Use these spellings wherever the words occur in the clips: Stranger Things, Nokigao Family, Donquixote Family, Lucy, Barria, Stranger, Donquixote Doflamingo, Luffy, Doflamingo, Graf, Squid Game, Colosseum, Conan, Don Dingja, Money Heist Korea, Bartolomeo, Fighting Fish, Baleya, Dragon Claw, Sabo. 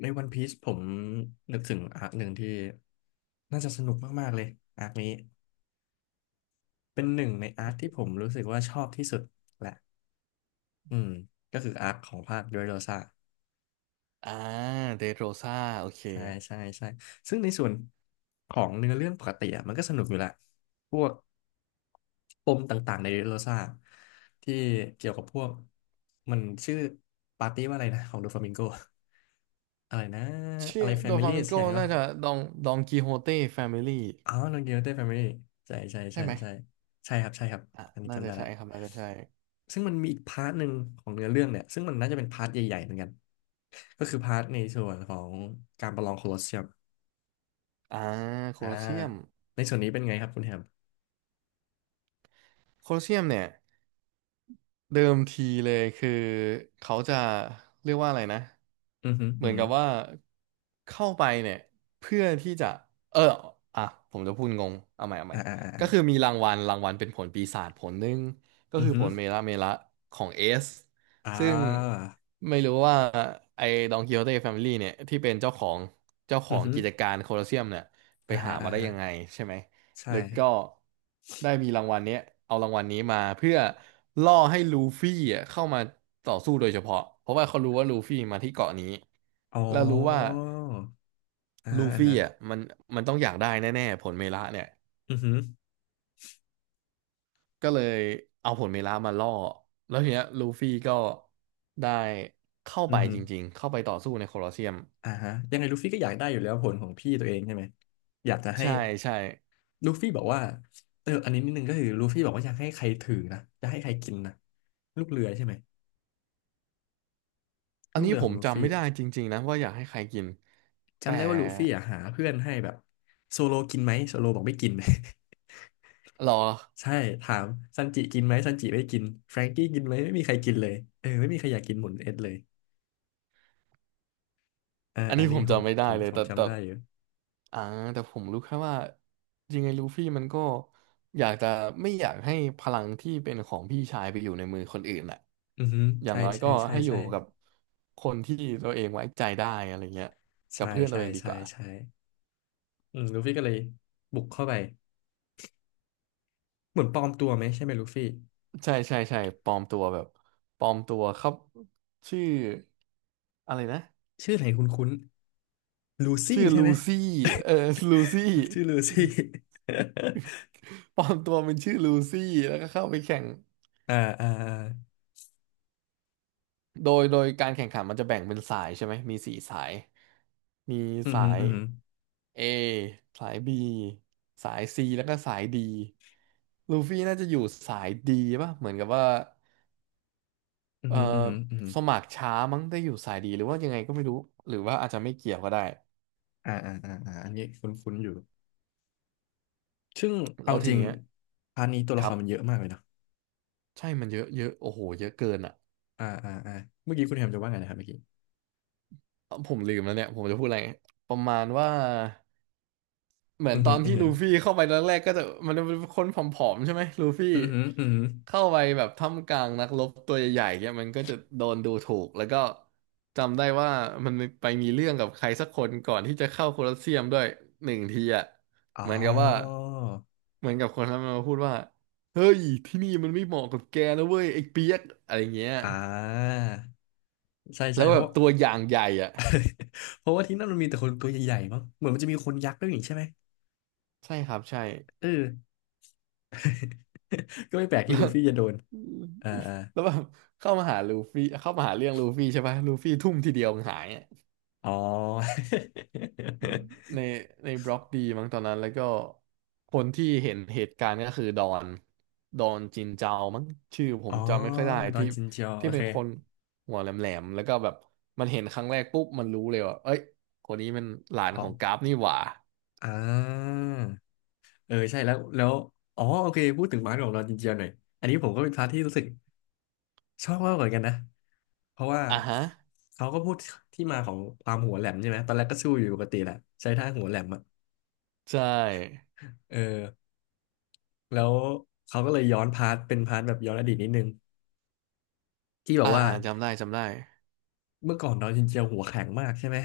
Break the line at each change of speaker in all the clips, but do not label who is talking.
ในวันพีซผมนึกถึงอาร์คหนึ่งที่น่าจะสนุกมากๆเลยอาร์คนี้เป็นหนึ่งในอาร์คที่ผมรู้สึกว่าชอบที่สุดอืมก็คืออาร์คของภาคด u โรซา
อ่าเดโรซาโอเค
ใช่ใช่ใช่ซึ่งในส่วนของเนื้อเรื่องปกติอะมันก็สนุกอยู่แหละพวกปมต่างๆในโรซ่าที่เกี่ยวกับพวกมันชื่อปาร์ตี้ว่าอะไรนะของโดฟามิงโก อะไรนะ
ชื่
อะ
อ
ไรแฟ
โด
มิ
ฟา
ลี่
มิง
สั
โก
กอย่างใช่
น่า
ปะ
จะดองดองกิโฮเต้แฟมิลี่
อ๋อโนเกียวเต้แฟมิลี่ใช่ใช่
ใช่
ใช่
ไหม
ใช่ใช่ครับใช่ครับ
อ่ะ
อันนี้
น่า
จำ
จะ
ได้
ใช่
ละ
ครับน่าจะใช่
ซึ่งมันมีอีกพาร์ทหนึ่งของเนื้อเรื่องเนี่ยซึ่งมันน่าจะเป็นพาร์ทใหญ่ๆเหมือนกันก็คือพาร์ทในส่วนของการประลองโคลอสเซียม
อ่าโค
อ่า
ลอสเซียม
ในส่วนนี้เป็นไงครับคุณแฮม
โคลอสเซียมเนี่ย เดิมทีเลยคือเขาจะเรียกว่าอะไรนะ
อือหึ
เห
อื
มื
อ
อน
ฮึ
กับ
อ
ว่าเข้าไปเนี่ยเพื่อที่จะเอออ่ะผมจะพูดงงเอาใหม่
่าอ่าอ่า
ก็คือ
อา
มีรางวัลเป็นผลปีศาจผลหนึ่งก็
อือ
คือ
ฮึ
ผ
อ
ลเมละเมละของเอส
่า
ซึ่งไม่รู้ว่าไอ้ดองกิโฮเต้แฟมิลี่เนี่ยที่เป็นเจ้าของเจ้าข
อื
อ
อ
ง
ฮึอ
กิจการโคลอสเซียมเนี่ยไป
่าฮะ
หา
อ่า
มาได้
ฮะ
ยังไงใช่ไหม
ใช่
แล้วก็ได้มีรางวัลเนี้ยเอารางวัลนี้มาเพื่อล่อให้ลูฟี่อ่ะเข้ามาต่อสู้โดยเฉพาะเพราะว่าเขารู้ว่าลูฟี่มาที่เกาะนี้
อ๋อ
แล้วรู้ว่า
อ่า
ลู
ฮะอ่า
ฟี่
ฮะ
อ่ะมันต้องอยากได้แน่ๆผลเมละเนี่ย
อือฮึอ
ก็เลยเอาผลเมละมาล่อแล้วทีเนี้ยลูฟี่ก็ได้เข้า
ื
ไป
อฮึอ
จริงๆเข้าไปต่อสู้ในโคลอสเซียม
อ่าฮะยังไงลูฟี่ก็อยากได้อยู่แล้วผลของพี่ตัวเองใช่ไหมอยากจะให้
ใช่ใช่
ลูฟี่บอกว่าเอออันนี้นิดนึงก็คือลูฟี่บอกว่าอยากให้ใครถือนะจะให้ใครกินนะลูกเรือใช่ไหม
อัน
ลูก
นี้
เรือ
ผ
ขอ
ม
งลู
จำ
ฟี่
ไม่ได้จริงๆนะว่าอยากให้ใครกินแต่
จำได้ว่าลูฟี่อ่ะหาเพื่อนให้แบบโซโลกินไหมโซโลบอกไม่กิน
หรอ
ใช่ถามซันจิกินไหมซันจิไม่กินแฟรงกี้กินไหมไม่มีใครกินเลยเออไม่มีใครอยากกินหมุนเอ็ดเลยอ่า
อัน
อัน
นี้ผ
นี้
ม
ผม
จำไม่ได้เลยแต่
จำได้อยู่
อ่าแต่ผมรู้แค่ว่าจริงไงลูฟี่มันก็อยากจะไม่อยากให้พลังที่เป็นของพี่ชายไปอยู่ในมือคนอื่นแหละ
อือฮึ
อย่าง
ใช่
น้อย
ใช่
ก็
ใช่
ให้อยู่
ใช่
กับคนที่ตัวเองไว้ใจได้อะไรเงี้ยกั
ใช่
บเพื่อนตั
ใช่
วเองดี
ใช่
กว่า
ใช่อืมลูฟี่ก็เลยบุกเข้าไปเหมือนปลอมตัวไหมใช่ไหมลูฟี่
ใช่ใช่ใช่ปลอมตัวแบบปลอมตัวครับชื่ออะไรนะ
ชื่อไหนคุ้นๆลูซี่
ชื่อ
ใช่ไห
ลู
ม
ซี่เออลูซี่
ชื่อลูซี่
ปลอมตัวเป็นชื่อลูซี่แล้วก็เข้าไปแข่ง
อ่าอ่าอ่า
โดยการแข่งขันมันจะแบ่งเป็นสายใช่ไหมมีสี่สายมี
อืม
สา
ฮึ
ย
อืมฮึ
A สาย B สาย C แล้วก็สาย D ลูฟี่น่าจะอยู่สาย D ป่ะเหมือนกับว่า
อืม
เออ
ฮึอืมฮึอืมฮึ
สมัครช้ามั้งได้อยู่สาย D หรือว่ายังไงก็ไม่รู้หรือว่าอาจจะไม่เกี่ยวก็ได้
อ่าอ่าอ่าอ่าอันนี้คุ้นๆอยู่ซึ่งเอา
แล้วที
จริง
เนี้ย
พาร์ทนี้ตัว
ค
ละค
รั
ร
บ
มันเยอะมากเลยเนาะ
ใช่มันเยอะเยอะโอ้โหเยอะเกินอ่ะ
อ่าอ่าอ่าเมื่อกี้คุณแฮมจะว่าไงนะครับเมื่อกี้
ผมลืมแล้วเนี่ยผมจะพูดอะไรประมาณว่า เหมือ
อื
น
ม
ต
ฮึ
อน
อืม
ที่
ฮึ
ลูฟี่เข้าไปตอนแรกก็จะมันจะเป็นคนผอมๆใช่ไหมลูฟี่
อืมฮึอืมฮึ
เข้าไปแบบท่ามกลางนักรบตัวใหญ่ๆเนี่ยมันก็จะโดนดูถูกแล้วก็จำได้ว่ามันไปมีเรื่องกับใครสักคนก่อนที่จะเข้าโคลอสเซียมด้วยหนึ่งทีอ่ะ
อ๋
เหมือนกับว่า
อ
เหมือนกับคนนั้นมันมาพูดว่าเฮ้ยที่นี่มันไม่เหมาะกับแกนะเว้ยไอ้เปียกอะไรเงี้ย
อ่าใช่
แล้
ใช่
ว
เพ
แบ
ราะ
บตัวอย่างใหญ่อ่ะ
เพราะว่าที่นั่นมันมีแต่คนตัวใหญ่ๆมั้งเหมือนมันจะมีคนยักษ์ด้วยนี่ใช่ไหม
ใช่ครับใช่
เออ ก็ไม่แปลกที่
แล้
ลู
ว
ฟี่จะโดนอ่าอ่า
แล้วแบบ เข้ามาหาลูฟี่เข้ามาหาเรื่องลูฟี่ใช่ปะลูฟี่ทุ่มทีเดียวมันหายอะ
อ๋อ
ในในบล็อกดีมั้งตอนนั้นแล้วก็คนที่เห็นเหตุการณ์ก็คือดอนจินเจามั้งชื่อผ
อ๋อ
มจำไม่ค่อยได้
ดอ
ที่
นจินเจียวโอ
ที่เป็
เค
นคนหัวแหลมๆแล้วก็แบบมันเห็นครั้งแรกปุ๊บมันรู้เลยว่าเอ้ยคนนี้มันหลาน
ข
ข
อ
อ
ง
งกราฟนี่หว่า
อ่าเออใช่แล้วแล้วอ๋อโอเคพูดถึงมาร์ทของดอนจินเจียวหน่อยอันนี้ผมก็เป็นพาร์ทที่รู้สึกชอบมากเหมือนกันนะเพราะว่า
อ่ะฮะ
เขาก็พูดที่มาของความหัวแหลมใช่ไหมตอนแรกก็สู้อยู่ปกติแหละใช้ท่าหัวแหลมอะ
ใช่
เออแล้วเขาก็เลยย้อนพาร์ทเป็นพาร์ทแบบย้อนอดีตนิดนึงที่แบบ
อ่า
ว่า
อ่าจำได้จำได้
เมื่อก่อนดอนจินเจียวหัวแข็งมากใช่ไหม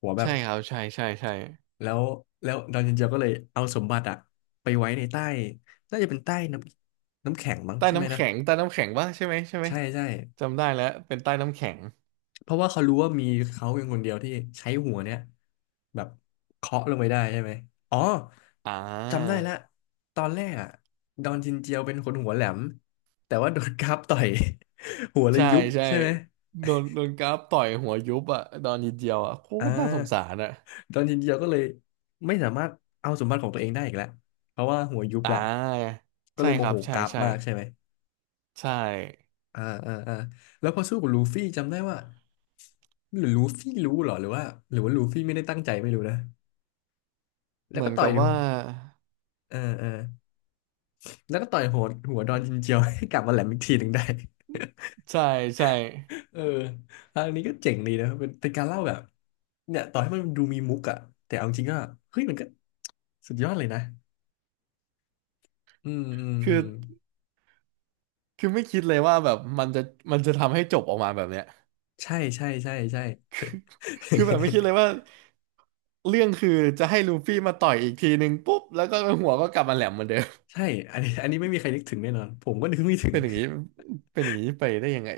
หัวแบ
ใช่
บ
ครับใช่ใช่ใช่
แล้วแล้วดอนเย็นเจียวก็เลยเอาสมบัติอะไปไว้ในใต้น่าจะเป็นใต้น้ำน้ำแข็งมั้ง
ใต้
ใช่ไหม
น้ำ
นะ
แข็งใต้น้ำแข็งปะใช่ไหมใช่ไหม
ใช่ใช่
จำได้แล้วเป็นใต้น้ำแข็ง
เพราะว่าเขารู้ว่ามีเขาเพียงคนเดียวที่ใช้หัวเนี่ยแบบเคาะลงไปได้ใช่ไหมอ๋อ
อ่า
จำได้ละตอนแรกอะดอนจินเจียวเป็นคนหัวแหลมแต่ว่าโดนกราฟต่อย หัวเลย
ใช่
ยุบ
ใช่
ใช่ไหม
โดนกราฟต่อยหัวยุบอ่ะตอนนิดเดียวอ่ะโค
อ่
ตรน่าสงสา
า
รอ่ะ
ดอนจินเจียวก็เลยไม่สามารถเอาสมบัติของตัวเองได้อีกแล้วเพราะว่าหัวยุบ
อ่
แล้ว
า
ก็
ใช่
เลยโม
ครั
โห
บใช่
กราฟ
ใช่
มากใช่ไหม
ใช่
อ่าอ่าอ่าแล้วพอสู้กับลูฟี่จำได้ว่าหรือลูฟี่รู้เหรอหรือว่าหรือว่าลูฟี่ไม่ได้ตั้งใจไม่รู้นะแล้
เห
ว
มื
ก็
อน
ต่อ
กั
ย
บว่า
เออเออแล้วก็ต่อยหัวดอนจินเจียวให้กลับมาแหลมอีกทีหนึ่งได้
ใช่ใช่
เอออันนี้ก็เจ๋งดีนะเป็นการเล่าแบบเนี่ยต่อให้มันดูมีมุกอะแต่เอาจริงก็เฮ้ยมันก็สุดยอดเลยนะอืมอืมอื
คือ
ม
คือไม่คิดเลยว่าแบบมันจะทำให้จบออกมาแบบเนี้ย
ใช่ใช่ ใช่ใช่
คือแบบไม่คิดเลย ว่าเรื่องคือจะให้ลูฟี่มาต่อยอีกทีหนึ่งปุ๊บแล้วก็หัวก็กลับมาแหลมเหมือนเดิม
ใช่อันนี้ไม่มีใครนึกถึงแน่นอนผมก็นึกไม่ถึ ง
เป็นอย่างนี้เป็นอย่างนี้ไปได้ยังไง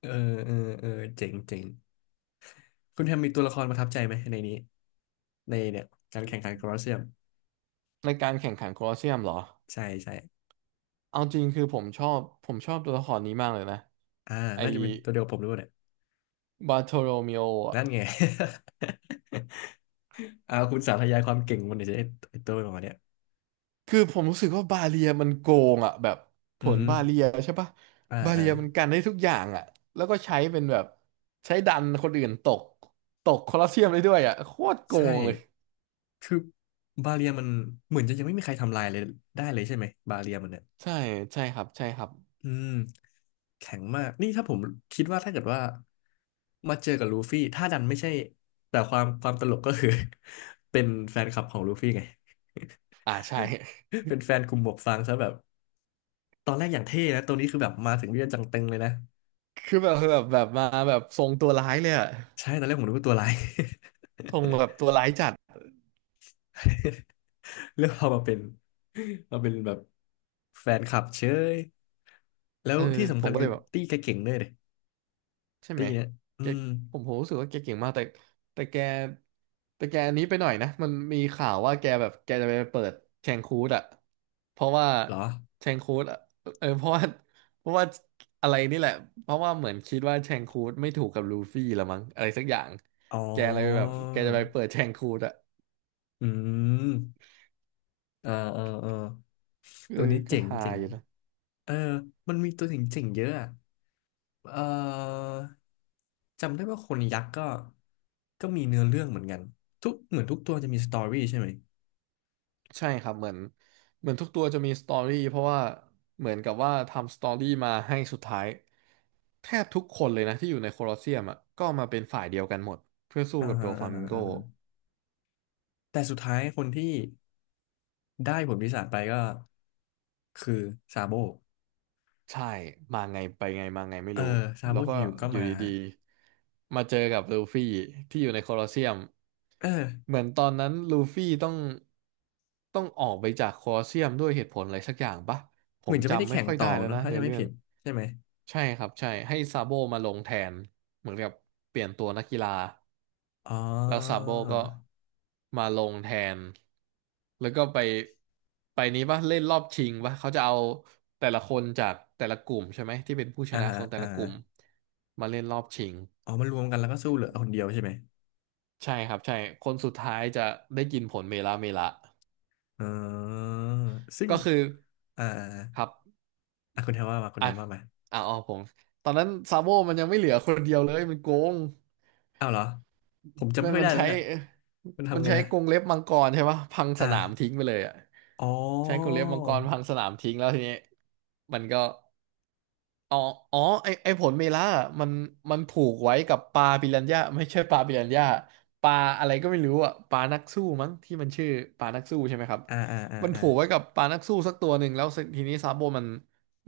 เออเออเออเจ๋งเจ๋งคุณแฮมมีตัวละครประทับใจไหมในนี้ ในเนี่ยการแข่งขันโคลอสเซียม
ในการแข่งขันโคลอสเซียมเหรอ
ใช่ใช่
เอาจริงคือผมชอบตัวละครนี้มากเลยนะ
อ่า
ไอ้
น่าจะเป็นตัวเดียวกับผมหรือเล่านี่ย
บาโทโรเมโออ่ะ
นั่นไง อ่าคุณสาธยายความเก่งมันเดี๋ยวจไอ้ตัวหมาเนี่ย
คือผมรู้สึกว่าบาเลียมันโกงอ่ะแบบผ
อือ
ล
ฮึ
บาเลียใช่ปะ
อ่า
บา
อ่า
เลียมันกันได้ทุกอย่างอ่ะแล้วก็ใช้เป็นแบบใช้ดันคนอื่นตกคอลอสเซียมได้ด้วยอ่ะโคตรโก
ใช่
งเลย
คือบาเรียมันเหมือนจะยังไม่มีใครทำลายเลยได้เลยใช่ไหมบาเรียมันเนี่ย
ใช่ใช่ครับใช่ครับ
อืมแข็งมากนี่ถ้าผมคิดว่าถ้าเกิดว่ามาเจอกับลูฟี่ถ้าดันไม่ใช่แต่ความตลกก็คือ เป็นแฟนคลับของลูฟี่ไง
อ่าใช่
เป็นแฟนกลุ่มหมวกฟางซะแบบ ตอนแรกอย่างเท่นะตัวนี้คือแบบมาถึงเรียกจังตึงเลยนะ
คือแบบแบบมาแบบทรงตัวร้ายเลยอ่ะ
ใช่ตอนแรกผมนึกว่าตัวร้าย
ทรงแบบตัวร้ายจัด
เลือกเอามาเป็นมาเป็นแบบแฟนคลับเชยแล้
เอ
ว
อ
ที่
ผ
สำคั
ม
ญ
ก็เล
คือ
ยแบบ
ตี้แกเก่งด้วยเลย
ใช่ไหม
ตี้เนี่ยอื
แก
ม
ผมรู้สึกว่าแกเก่งมาก แต่แต่แกแต่แกอันนี้ไปหน่อยนะ มันมีข่าวว่าแกแบบแกจะไปเปิดแชงคูดอะเพราะว่า
เหรอ
แชงคูดอะเออเพราะว่าอะไรนี่แหละ เพราะว่าเหมือนคิดว่าแชงคูดไม่ถูกกับลูฟี่ละมั้งอะไรสักอย่าง
อ๋อ
แกเลยแบบแกจะไปเปิดแชงคูดอะ
อืมอ่าอ่าอ่า
เออ
ตัวนี้
ก็
เจ๋ง
ฮา
เจ๋ง
อยู่นะ
เออมันมีตัวเจ๋งเจ๋งเยอะอะเออจำได้ว่าคนยักษ์ก็ก็มีเนื้อเรื่องเหมือนกันทุกเหมือนทุกตัวจะมีสตอรี่ใช่ไหม
ใช่ครับเหมือนทุกตัวจะมีสตอรี่เพราะว่าเหมือนกับว่าทำสตอรี่มาให้สุดท้ายแทบทุกคนเลยนะที่อยู่ในโคลอสเซียมอ่ะก็มาเป็นฝ่ายเดียวกันหมดเพื่อสู้
อ่า
กับโด
ฮะอ่า
ฟามิ
ฮะ
งโก
อ่าฮะแต่สุดท้ายคนที่ได้ผลปีศาจไปก็คือซาโบ
ใช่มาไงไปไงมาไงไม่
เออ
รู้
ซา
แล้
โบ
วก็
อยู่ๆก็
อยู่
มา
ดีๆมาเจอกับลูฟี่ที่อยู่ในโคลอสเซียม
เออ
เหมือนตอนนั้นลูฟี่ต้องออกไปจากโคลอสเซียมด้วยเหตุผลอะไรสักอย่างปะผ
เหมื
ม
อนจะไม่ได้
จำไม่
แข่ง
ค่อย
ต่
ได้
อ
แล้ว
เนอะ
นะ
ถ้า
ใน
จะไม่
เรื่อง
ผิดใช่ไหม
ใช่ครับใช่ให้ซาโบมาลงแทนเหมือนกับเปลี่ยนตัวนักกีฬา
อ๋อ
แล้วซาโบก็มาลงแทนแล้วก็ไปไปนี้ป่ะเล่นรอบชิงป่ะเขาจะเอาแต่ละคนจากแต่ละกลุ่มใช่ไหมที่เป็นผู้ช
อ่า
นะ
ฮะ
ของแต่
อ่า
ละก
ฮะ
ลุ่มมาเล่นรอบชิง
อ๋อมารวมกันแล้วก็สู้เหลือคนเดียวใช่ไหม
ใช่ครับใช่คนสุดท้ายจะได้กินผลเมลาเมละ
อ๋อซึ่ง
ก็คือ
อ่า
ครับ
อ่ะคุณแทนว่ามาคุณ
อ่ะ
แทนว่ามา
อ่ะอ๋อผมตอนนั้นซาโบมันยังไม่เหลือคนเดียวเลยมันโกง
อ้าวเหรอผมจำ
มั
ไม่
น
ค่อย
มัน
ได้แล้ว
ใช้
เนี่ยมัน
มัน
ทำไง
ใช้
นะ
กรงเล็บมังกรใช่ปะพังส
อ่
นามทิ้ง
า
ไปเลยอ่ะ
อ๋อ
ใช้กรงเล็บมังกรพังสนามทิ้งแล้วทีนี้มันก็อ๋ออ๋อไอไอผลเมล่าอะมันผูกไว้กับปลาปิรันย่าไม่ใช่ปลาปิรันย่าปลาอะไรก็ไม่รู้อ่ะปลานักสู้มั้งที่มันชื่อปลานักสู้ใช่ไหมครับ
อ่าอ่าอ่า
มัน
อ่า
ผูกไว้กับปลานักสู้สักตัวหนึ่งแล้วทีนี้ซาโบมัน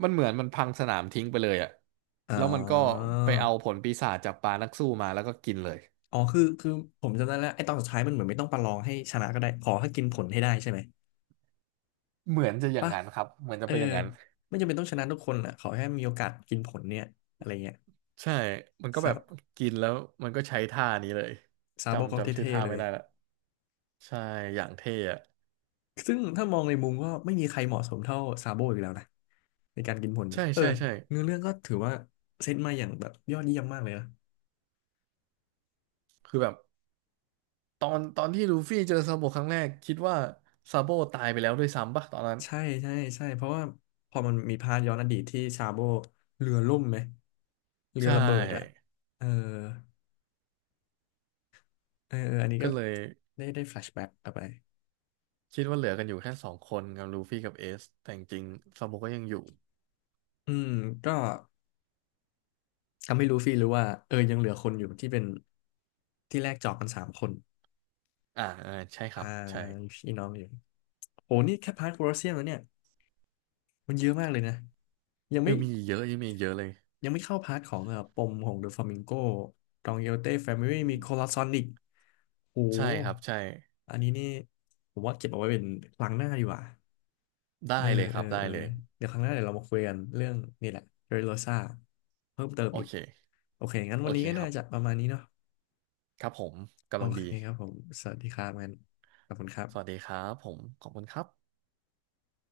มันเหมือนมันพังสนามทิ้งไปเลยอ่ะ
อ๋อ
แล้วมันก็ไปเอาผลปีศาจจากปลานักสู้มาแล้วก็กินเลย
อ๋อคือคือผมจำได้แล้วไอ้ตอนสุดท้ายมันเหมือนไม่ต้องประลองให้ชนะก็ได้ขอให้กินผลให้ได้ใช่ไหม
เหมือนจะอย่าง
ปะ
นั้นครับเหมือนจะ
เออ
เป็นอย่างนั้น
ไม่จำเป็นต้องชนะทุกคนแหละขอแค่มีโอกาสกินผลเนี่ยอะไรเงี้ย
ใช่มันก็แบ
ซา
บกินแล้วมันก็ใช้ท่านี้เลย
ซาโบก็
จำชื่อ
เท่
ท่า
ๆเล
ไม่
ย
ได้ละใช่อย่างเท่อะ
ซึ่งถ้ามองในมุมก็ไม่มีใครเหมาะสมเท่าซาโบอีกแล้วนะในการกินผลนี้
ใช่
เออ
ใช่ใช่
เนื้อเรื่องก็ถือว่าเซตมาอย่างแบบยอดเยี่ยมมากเลยนะ
คือแบบตอนที่ลูฟี่เจอซาโบครั้งแรกคิดว่าซาโบตายไปแล้วด้วยซ้ำปะตอนนั้น
ใช่ใช่ใช่เพราะว่าพอมันมีพาร์ทย้อนอดีตที่ซาโบเรือล่มไหมเรื
ใช
อระเบิดอะ
่
เออ เออออันนี้ก็
ก็เลย
ได้ได้แฟลชแบ็กกลับไป
คิดว่าเหลือกันอยู่แค่สองคนกับลูฟี่กับเอสแต่จริงๆซาโบก็ยังอยู่
อืมก็ทำให้ลูฟี่รู้ว่าเออยังเหลือคนอยู่ที่เป็นที่แรกจอกกันสามคน
ใช่ครั
อ่า
บใช่
มีพี่น้องอยู่โหนี่แค่พาร์ทโคลอสเซียมแล้วเนี่ยมันเยอะมากเลยนะ ยังไม่
ยังมีอีกเยอะยังมีอีกเยอะเลย
ยังไม่เข้าพาร์ทของปมของเดอะฟลามิงโกดองเยลเต้แฟมิลี่มีโคลอสซอนอีกโห
ใช่ครับใช่
อันนี้นี่ผมว่าเก็บเอาไว้เป็นครั้งหน้าดีกว่า
ได้
เออ
เลยค
เอ
รั
อ
บได้
เออ
เลย
เดี๋ยวครั้งหน้าเดี๋ยวเรามาคุยกันเรื่องนี่แหละเรโรซ่าเพิ่มเติม
โอ
อีก
เค
โอเค งั้น
โอ
วัน
เค
นี้ก็
ค
น่า
รับ
จะประมาณนี้เนาะ
ครับผม
โอ
กำลัง
เค
ดี
ครับผม สวัสดีครับงั้นขอบคุณครั
สวัส
บ
ดีครับผมขอบคุณครับ